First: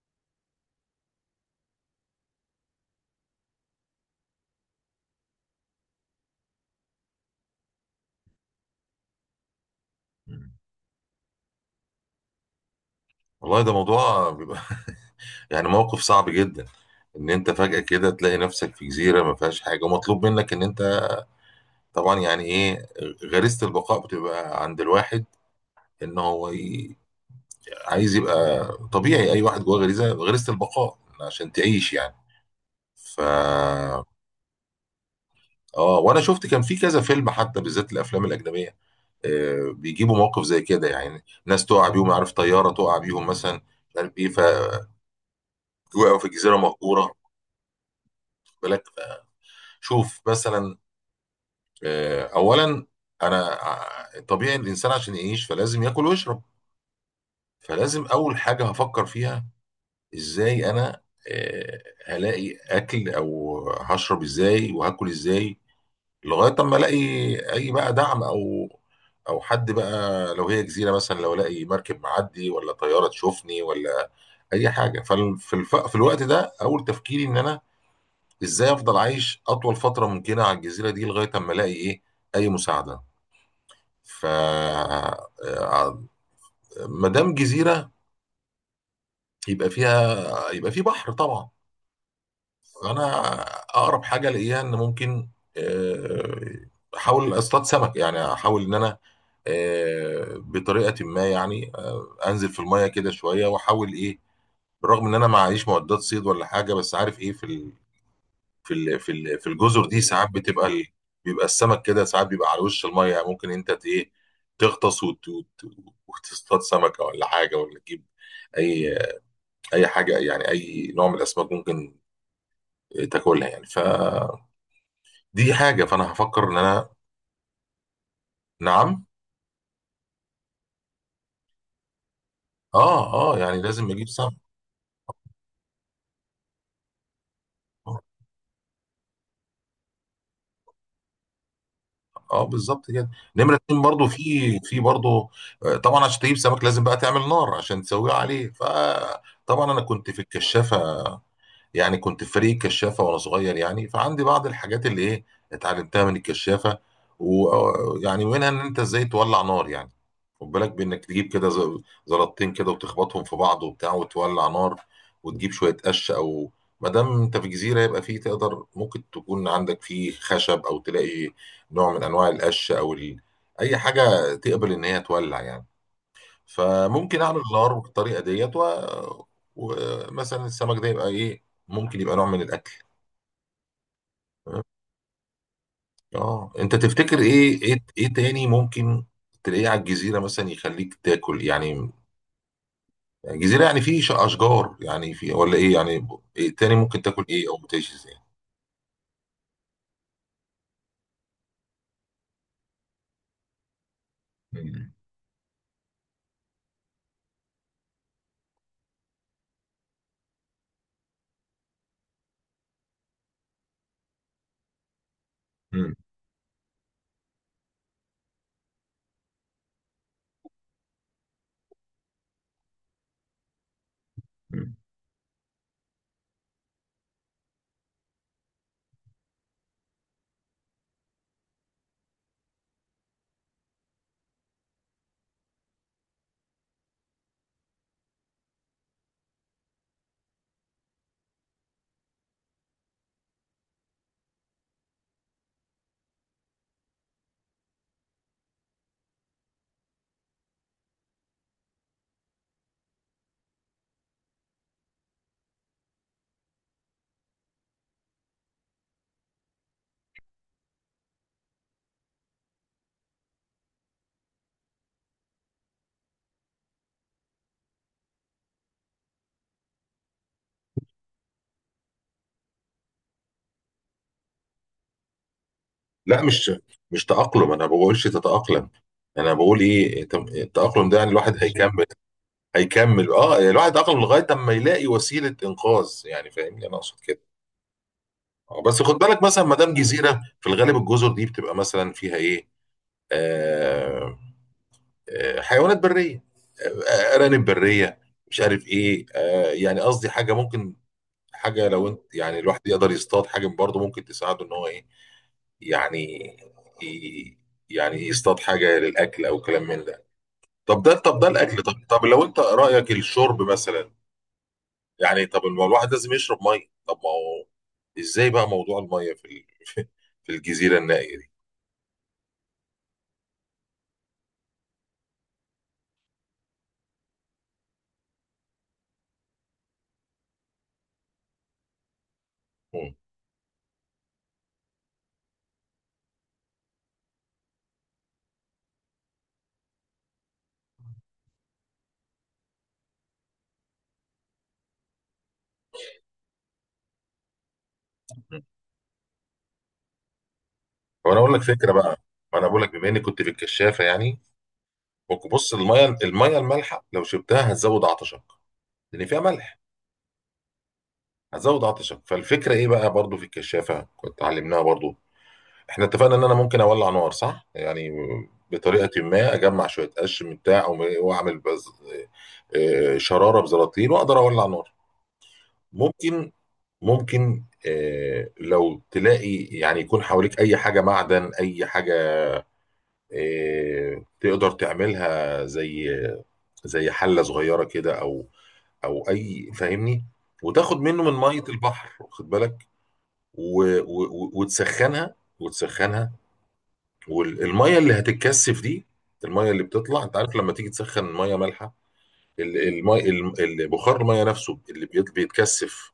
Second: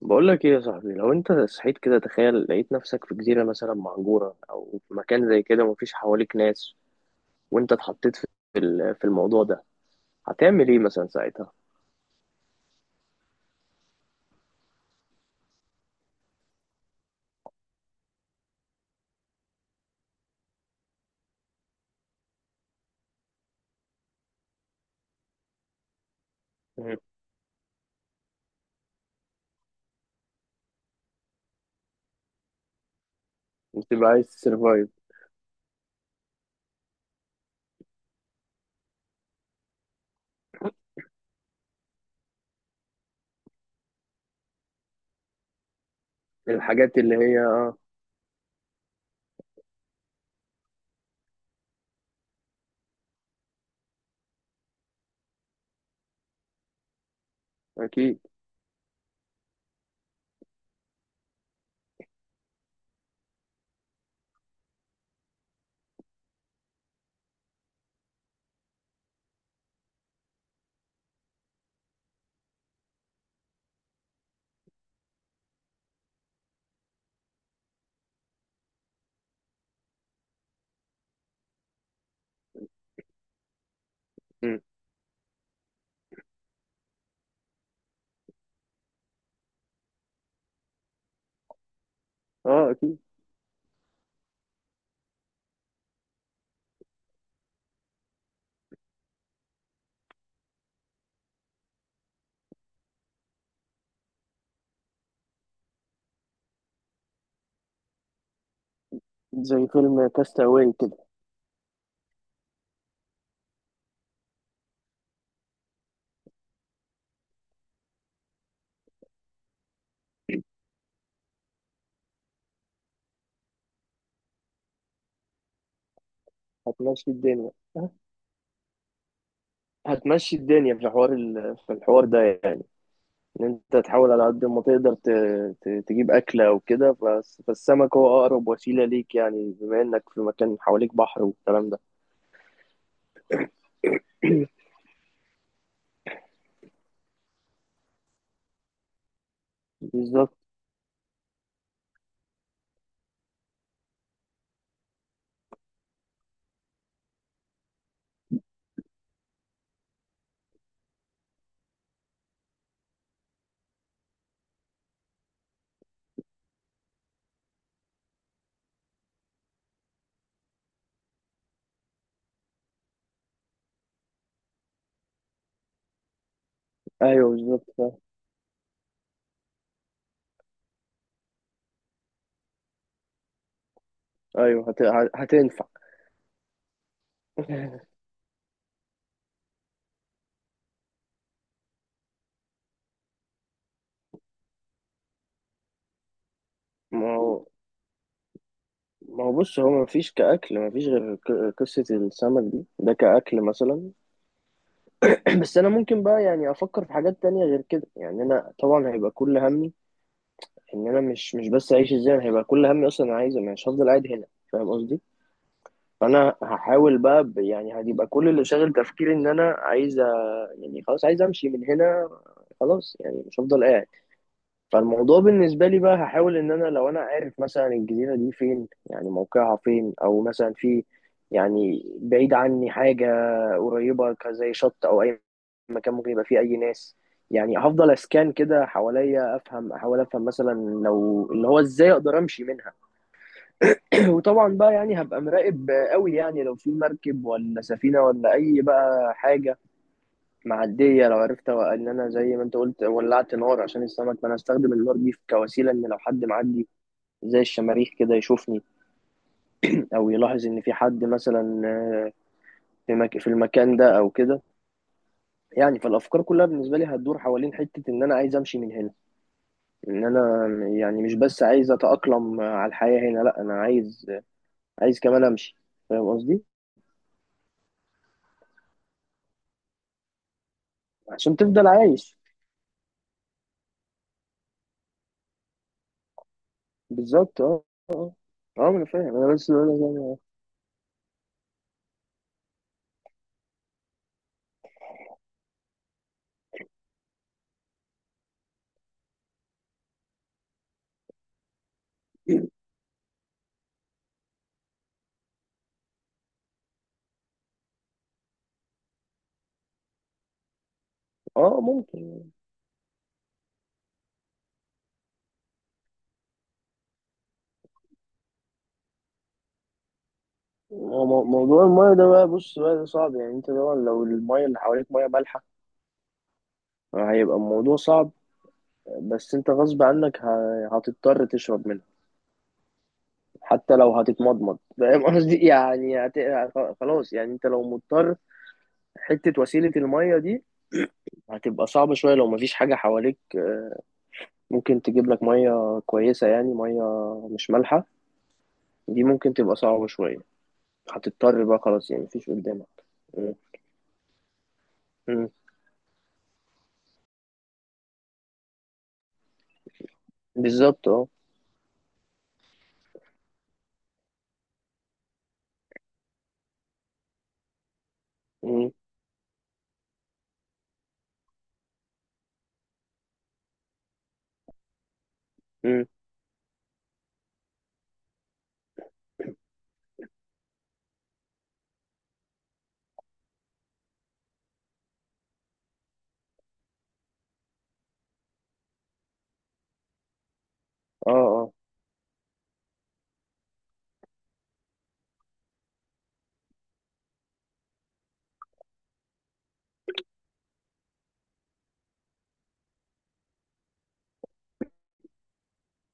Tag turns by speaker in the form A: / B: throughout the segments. A: بقول لك ايه يا صاحبي؟ لو انت صحيت كده، تخيل لقيت نفسك في جزيرة مثلا مهجورة او في مكان زي كده مفيش حواليك ناس، وانت اتحطيت في في الموضوع ده، هتعمل ايه مثلا ساعتها؟
B: والله ده موضوع بيبقى يعني موقف صعب جدا، ان انت فجأة كده تلاقي نفسك في جزيرة ما فيهاش حاجة ومطلوب منك ان انت طبعا يعني ايه. غريزة البقاء بتبقى عند الواحد، ان هو ي-
A: مم.
B: عايز يبقى. طبيعي اي واحد جواه غريزة البقاء عشان تعيش يعني. ف
A: بتبقى عايز تسرفايف
B: اه، وانا شفت كان في كذا فيلم، حتى بالذات الافلام الاجنبيه، آه بيجيبوا موقف زي كده، يعني ناس تقع بيهم، عارف، طياره تقع بيهم مثلا، مش عارف ايه، فوقعوا في جزيره
A: الحاجات
B: مهجوره. واخد
A: اللي هي اه
B: بالك، شوف مثلا، آه اولا طبيعي الانسان عشان يعيش فلازم ياكل ويشرب. فلازم
A: اكيد.
B: اول حاجه هفكر فيها، ازاي انا آه هلاقي اكل او هشرب ازاي وهاكل ازاي، لغايه اما الاقي اي بقى دعم، او او حد بقى، لو هي جزيره مثلا، لو الاقي مركب معدي ولا طياره تشوفني ولا اي حاجه. في الوقت ده اول تفكيري ان انا ازاي افضل عايش اطول فتره ممكنه على الجزيره دي لغايه اما الاقي ايه، اي مساعده. ف
A: مم.
B: آه، ما دام جزيره يبقى فيها، يبقى في بحر طبعا.
A: اه اكيد.
B: فانا اقرب حاجه الاقيها ان ممكن آه، احاول اصطاد سمك، يعني احاول ان انا بطريقه ما يعني، انزل في الميه كده شويه واحاول ايه، بالرغم ان انا ما معيش معدات صيد ولا حاجه، بس عارف ايه، في
A: زي
B: الجزر دي
A: فيلم
B: ساعات بتبقى
A: كاستاوي كده
B: بيبقى السمك كده ساعات بيبقى على وش الميه. يعني ممكن انت ايه، تغطس وتصطاد سمكه ولا حاجه، ولا تجيب اي اي حاجه يعني، اي نوع من الاسماك ممكن تاكلها يعني. فدي حاجه. فانا هفكر ان انا،
A: هتمشي الدنيا،
B: نعم،
A: هتمشي الدنيا في في الحوار ده يعني.
B: اه اه،
A: ان
B: يعني
A: انت
B: لازم اجيب
A: تحاول على
B: سمك.
A: قد ما تقدر تجيب اكله وكده، فالسمك هو اقرب وسيله ليك يعني، بما انك في مكان حواليك بحر والكلام ده.
B: اه بالظبط كده. نمرة اتنين برضو، في برضو طبعا عشان تجيب سمك لازم بقى تعمل نار عشان تسويه عليه. فطبعا انا كنت في
A: بالظبط.
B: الكشافة، يعني كنت في فريق الكشافه وانا صغير يعني، فعندي بعض الحاجات اللي ايه اتعلمتها من الكشافه. ويعني منها ان انت ازاي تولع نار يعني. خد بالك بانك تجيب كده زلطتين كده وتخبطهم في بعض وبتاع وتولع نار، وتجيب شويه قش، او ما دام انت في جزيره يبقى فيه، تقدر ممكن تكون عندك فيه خشب، او تلاقي نوع من انواع القش او اي حاجه تقبل ان هي تولع يعني. فممكن
A: ايوه
B: اعمل
A: بالظبط
B: الارو
A: فاهم.
B: بالطريقه ديت و... ومثلا السمك ده يبقى ايه، ممكن يبقى نوع من الاكل.
A: ايوه هتنفع.
B: اه انت تفتكر ايه ايه ايه تاني ممكن تلاقيه على الجزيره مثلا يخليك تاكل يعني؟ جزيره يعني في اشجار، يعني في ولا ايه يعني، إيه تاني ممكن
A: ما
B: تاكل،
A: هو،
B: ايه او بتعيش ازاي؟
A: ما هو بص، هو ما فيش كأكل، ما فيش غير قصة السمك دي، ده كأكل مثلا.
B: مم.
A: بس أنا ممكن بقى يعني أفكر في حاجات تانية غير كده، يعني أنا طبعا هيبقى كل همي إن أنا مش بس أعيش إزاي، أنا هيبقى كل همي أصلا أنا عايز، مش هفضل قاعد هنا. فاهم قصدي؟
B: مم.
A: فانا هحاول بقى يعني هتبقى كل اللي شاغل تفكيري ان انا عايز يعني خلاص عايز امشي من هنا، خلاص يعني مش هفضل قاعد.
B: مم.
A: فالموضوع بالنسبه لي بقى هحاول ان انا لو انا عارف مثلا الجزيره دي فين، يعني موقعها فين، او مثلا في يعني بعيد عني حاجه قريبه زي شط او اي مكان ممكن يبقى فيه اي ناس، يعني هفضل اسكان كده حواليا افهم، احاول افهم مثلا لو اللي هو ازاي اقدر امشي منها. وطبعا بقى يعني هبقى مراقب قوي، يعني لو في مركب ولا سفينة ولا أي بقى حاجة معدية، لو عرفت إن أنا زي ما أنت قلت ولعت نار عشان السمك، فأنا أستخدم النار دي كوسيلة إن لو حد معدي زي الشماريخ كده يشوفني، أو يلاحظ إن في حد مثلا آه، في في المكان ده أو كده، يعني فالأفكار كلها بالنسبة لي هتدور حوالين حتة إن أنا عايز أمشي من هنا. إن أنا يعني مش بس عايز أتأقلم على الحياة هنا، لأ أنا عايز، عايز كمان أمشي. فاهم
B: لا،
A: قصدي؟
B: مش تأقلم، انا ما بقولش تتأقلم. انا بقول ايه، التأقلم ده يعني الواحد
A: عشان تفضل
B: هيكمل،
A: عايش.
B: هيكمل اه، يعني الواحد عقله لغايه اما يلاقي وسيله انقاذ يعني، فاهمني انا اقصد كده.
A: بالظبط، اه اه اه. ما
B: بس
A: انا
B: خد
A: فاهم،
B: بالك
A: انا
B: مثلا،
A: بس
B: ما
A: بقول
B: دام
A: لك
B: جزيره في الغالب الجزر دي بتبقى مثلا فيها ايه، آه آه حيوانات بريه، آه، ارانب بريه، مش عارف ايه. يعني قصدي حاجه ممكن، حاجه لو انت يعني
A: يعني.
B: الواحد يقدر يصطاد حاجه برضه ممكن تساعده ان هو ايه، يعني ي- يعني يصطاد حاجه للاكل او كلام من ده. طب ده، طب ده
A: اه آه،
B: الاكل طب لو
A: ممكن.
B: انت رايك الشرب مثلا؟ يعني طب ما الواحد لازم يشرب ميه. طب ما هو ازاي بقى موضوع الميه في الجزيره
A: هو
B: النائيه دي؟
A: موضوع المايه ده بقى، بص بقى ده صعب يعني، انت طبعا لو المايه اللي حواليك مايه مالحه هيبقى الموضوع صعب، بس انت غصب عنك هتضطر تشرب منها،
B: مم.
A: حتى لو هتتمضمض، فاهم قصدي؟ يعني هت... خلاص يعني انت لو مضطر، حته وسيله المايه دي هتبقى صعبه شويه، لو مفيش حاجه حواليك آه، ممكن تجيب لك مايه كويسه، يعني مايه مش مالحه،
B: مم.
A: دي ممكن تبقى صعبه شويه،
B: طب انا اقول لك
A: هتضطر بقى
B: فكره
A: خلاص
B: بقى.
A: يعني مفيش
B: ما انا بقول
A: قدامك.
B: لك بما اني كنت في
A: مم.
B: الكشافه يعني. ممكن
A: مم.
B: بص، الميه المالحه لو شربتها هتزود عطشك لان فيها ملح.
A: بالظبط اه.
B: هتزود عطشك. فالفكره ايه بقى، برضو في الكشافه كنت علمناها برضو. احنا اتفقنا ان انا ممكن اولع نار، صح يعني،
A: مم.
B: بطريقه ما، اجمع شويه قش من بتاع واعمل بز... آه، آه، شراره بزراطيل واقدر اولع نار.
A: مم.
B: ممكن ممكن لو تلاقي يعني يكون حواليك اي حاجه معدن، اي حاجه تقدر تعملها زي، زي حله صغيره كده، او او اي، فاهمني، وتاخد منه
A: اه
B: من ميه
A: اه.
B: البحر، واخد بالك، و و وتسخنها وتسخنها. والميه اللي هتتكثف دي، الميه اللي بتطلع، انت عارف لما تيجي تسخن ميه مالحه المي البخار، الميه نفسه اللي بيتكثف،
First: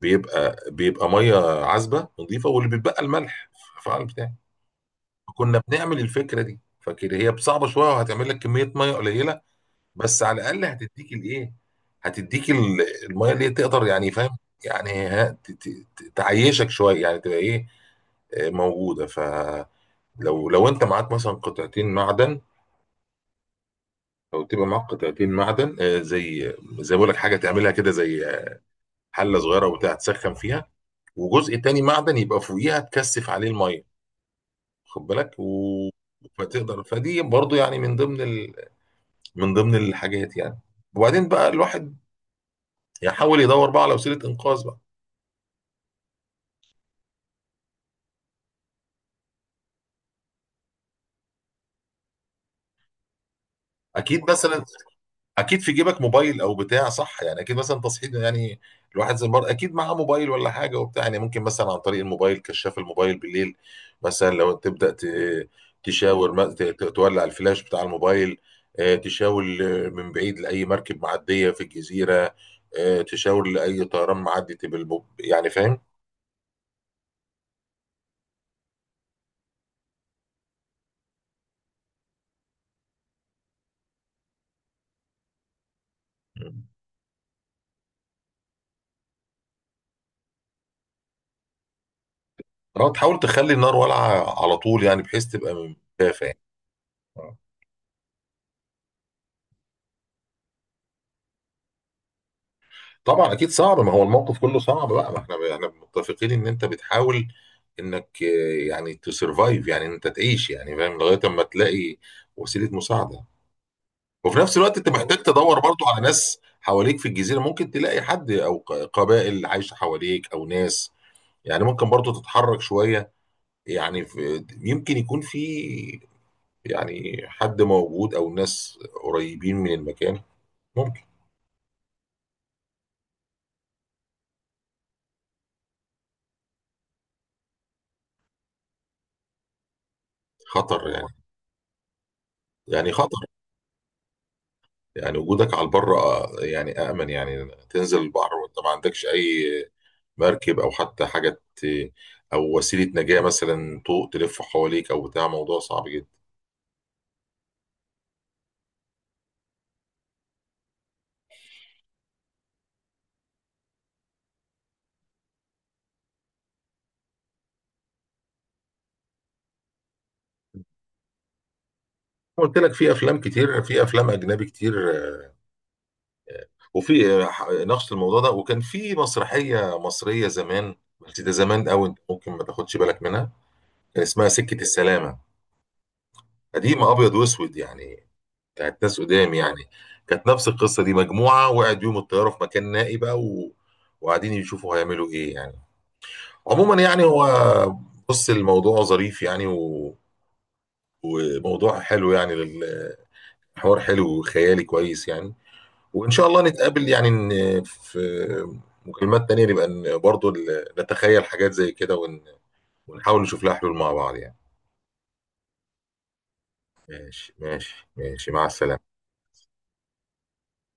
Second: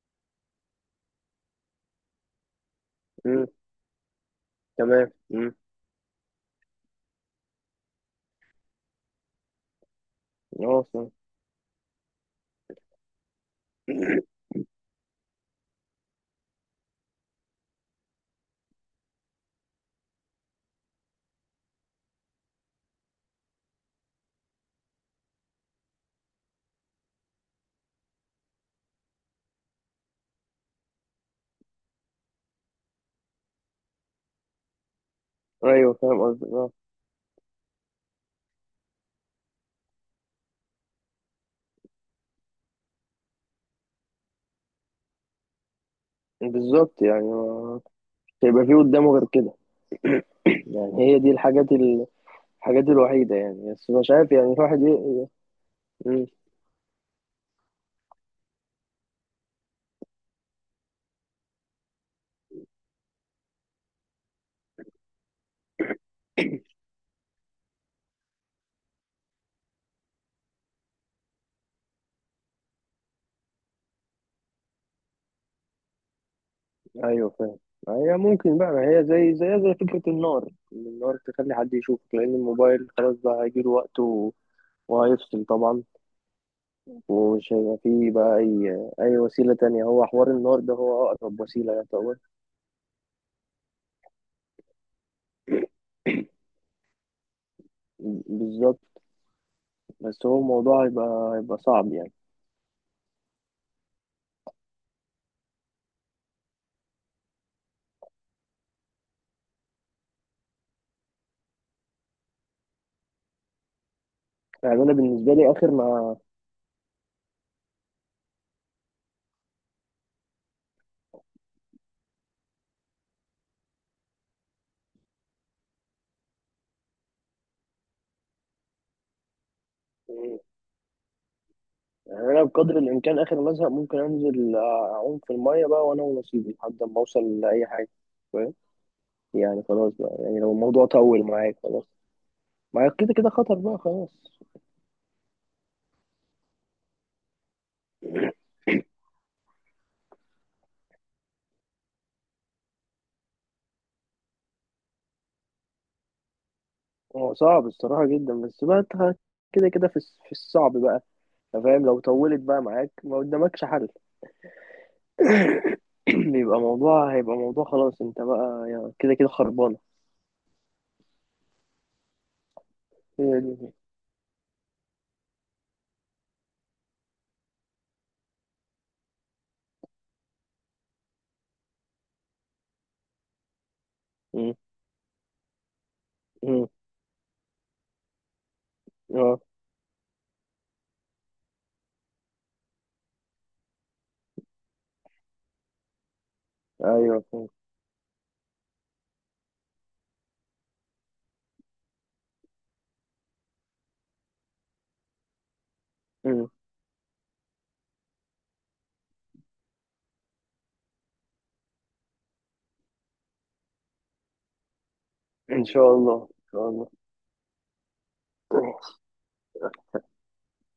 B: بيبقى ميه عذبه نظيفه، واللي بيتبقى
A: مم.
B: الملح في الفعل بتاعي.
A: تمام. مم.
B: كنا بنعمل الفكره دي. فكده هي صعبه شويه، وهتعمل لك كميه ميه قليله، بس على الاقل
A: اه فاهم.
B: هتديك الايه، هتديك الميه اللي هي تقدر يعني، فاهم يعني تعيشك شويه، يعني تبقى ايه موجوده. فلو لو انت معاك مثلا قطعتين معدن، او تبقى معاك قطعتين معدن، زي زي بقول لك حاجه، تعملها كده زي حله صغيره وبتاع تسخن فيها، وجزء تاني معدن يبقى فوقيها تكثف عليه الميه، واخد بالك و...
A: ايوه فاهم قصدك اه.
B: فتقدر. فدي برضو يعني من ضمن من ضمن الحاجات يعني. وبعدين بقى الواحد يحاول يدور بقى على وسيله انقاذ بقى.
A: بالظبط يعني ما- مش هيبقى في قدامه غير كده. يعني هي دي الحاجات الوحيدة يعني، بس مش
B: اكيد
A: عارف يعني
B: مثلا،
A: الواحد ي...
B: اكيد في جيبك
A: مم.
B: موبايل او بتاع، صح يعني، اكيد مثلا، تصحيح يعني، الواحد زي المرة اكيد معاه موبايل ولا حاجه وبتاع يعني. ممكن مثلا عن طريق الموبايل، كشاف الموبايل بالليل مثلا، لو تبدا تشاور، تولع الفلاش بتاع الموبايل، تشاور من بعيد لاي مركب معديه في الجزيره، تشاور لاي طيران معدي تبقى يعني فاهم؟
A: ايوه فاهم. ما هي ممكن بقى، ما هي زي زي فكرة النار، إن النار تخلي حد يشوفك، لأن الموبايل خلاص بقى هيجيله وقته وهيفصل طبعا،
B: مم.
A: ومش هيبقى فيه بقى أي أي وسيلة تانية، هو حوار النار ده هو أقرب وسيلة يعتبر.
B: اه، تحاول تخلي النار والعه على طول يعني، بحيث تبقى من دافع.
A: بالظبط. بس هو الموضوع هيبقى، هيبقى صعب يعني.
B: طبعا اكيد صعب، ما هو الموقف كله صعب بقى. ما احنا متفقين ان انت بتحاول انك يعني تسرفايف، يعني انت تعيش يعني فاهم، لغايه اما تلاقي وسيله مساعده. وفي نفس
A: يعني
B: الوقت انت
A: أنا
B: محتاج
A: بالنسبة لي
B: تدور
A: آخر
B: برضو على
A: ما،
B: ناس حواليك في الجزيره، ممكن تلاقي حد او قبائل عايشه حواليك او ناس. يعني ممكن برضو تتحرك شويه، يعني في يمكن يكون في، يعني حد موجود او ناس قريبين من المكان، ممكن.
A: يعني أنا بقدر الإمكان آخر ما أزهق ممكن أنزل أعوم في المية بقى وأنا ونصيبي لحد ما أوصل لأي حاجة، فاهم؟ يعني خلاص بقى، يعني لو الموضوع
B: خطر يعني،
A: طول معاك خلاص. ما
B: يعني
A: كده
B: خطر
A: كده خطر بقى خلاص.
B: يعني. وجودك على البر يعني أأمن. يعني تنزل البحر وأنت ما عندكش أي مركب، أو حتى حاجة أو وسيلة نجاة مثلا طوق تلف حواليك أو بتاع، موضوع صعب جدا.
A: هو صعب الصراحة جدا، بس بقى أنت كده كده في في الصعب بقى، فاهم؟ لو طولت بقى معاك ما قدامكش حل، بيبقى موضوع، هيبقى موضوع خلاص، انت بقى يعني كده كده خربانة.
B: قلت لك في أفلام
A: هي
B: كتير،
A: دي.
B: في أفلام أجنبي كتير وفي نقش الموضوع ده. وكان في مسرحية مصرية زمان، بس ده زمان أوي أنت ممكن ما تاخدش بالك منها، كان اسمها
A: مم.
B: سكة السلامة.
A: مم.
B: قديمة أبيض وأسود يعني، كانت ناس قدام
A: اه
B: يعني، كانت نفس القصه دي، مجموعه وقعد يوم الطياره في مكان نائي بقى و... وقاعدين يشوفوا هيعملوا ايه يعني. عموما يعني،
A: ايوه.
B: هو بص، الموضوع ظريف يعني و... وموضوع حلو يعني، الحوار حلو وخيالي كويس يعني. وان شاء الله
A: مم.
B: نتقابل يعني في مكالمات تانية، نبقى برضو نتخيل حاجات زي كده ون... ونحاول نشوف لها حلول مع بعض يعني.
A: ان شاء الله، ان شاء
B: ماشي ماشي ماشي، مع السلامه.
A: الله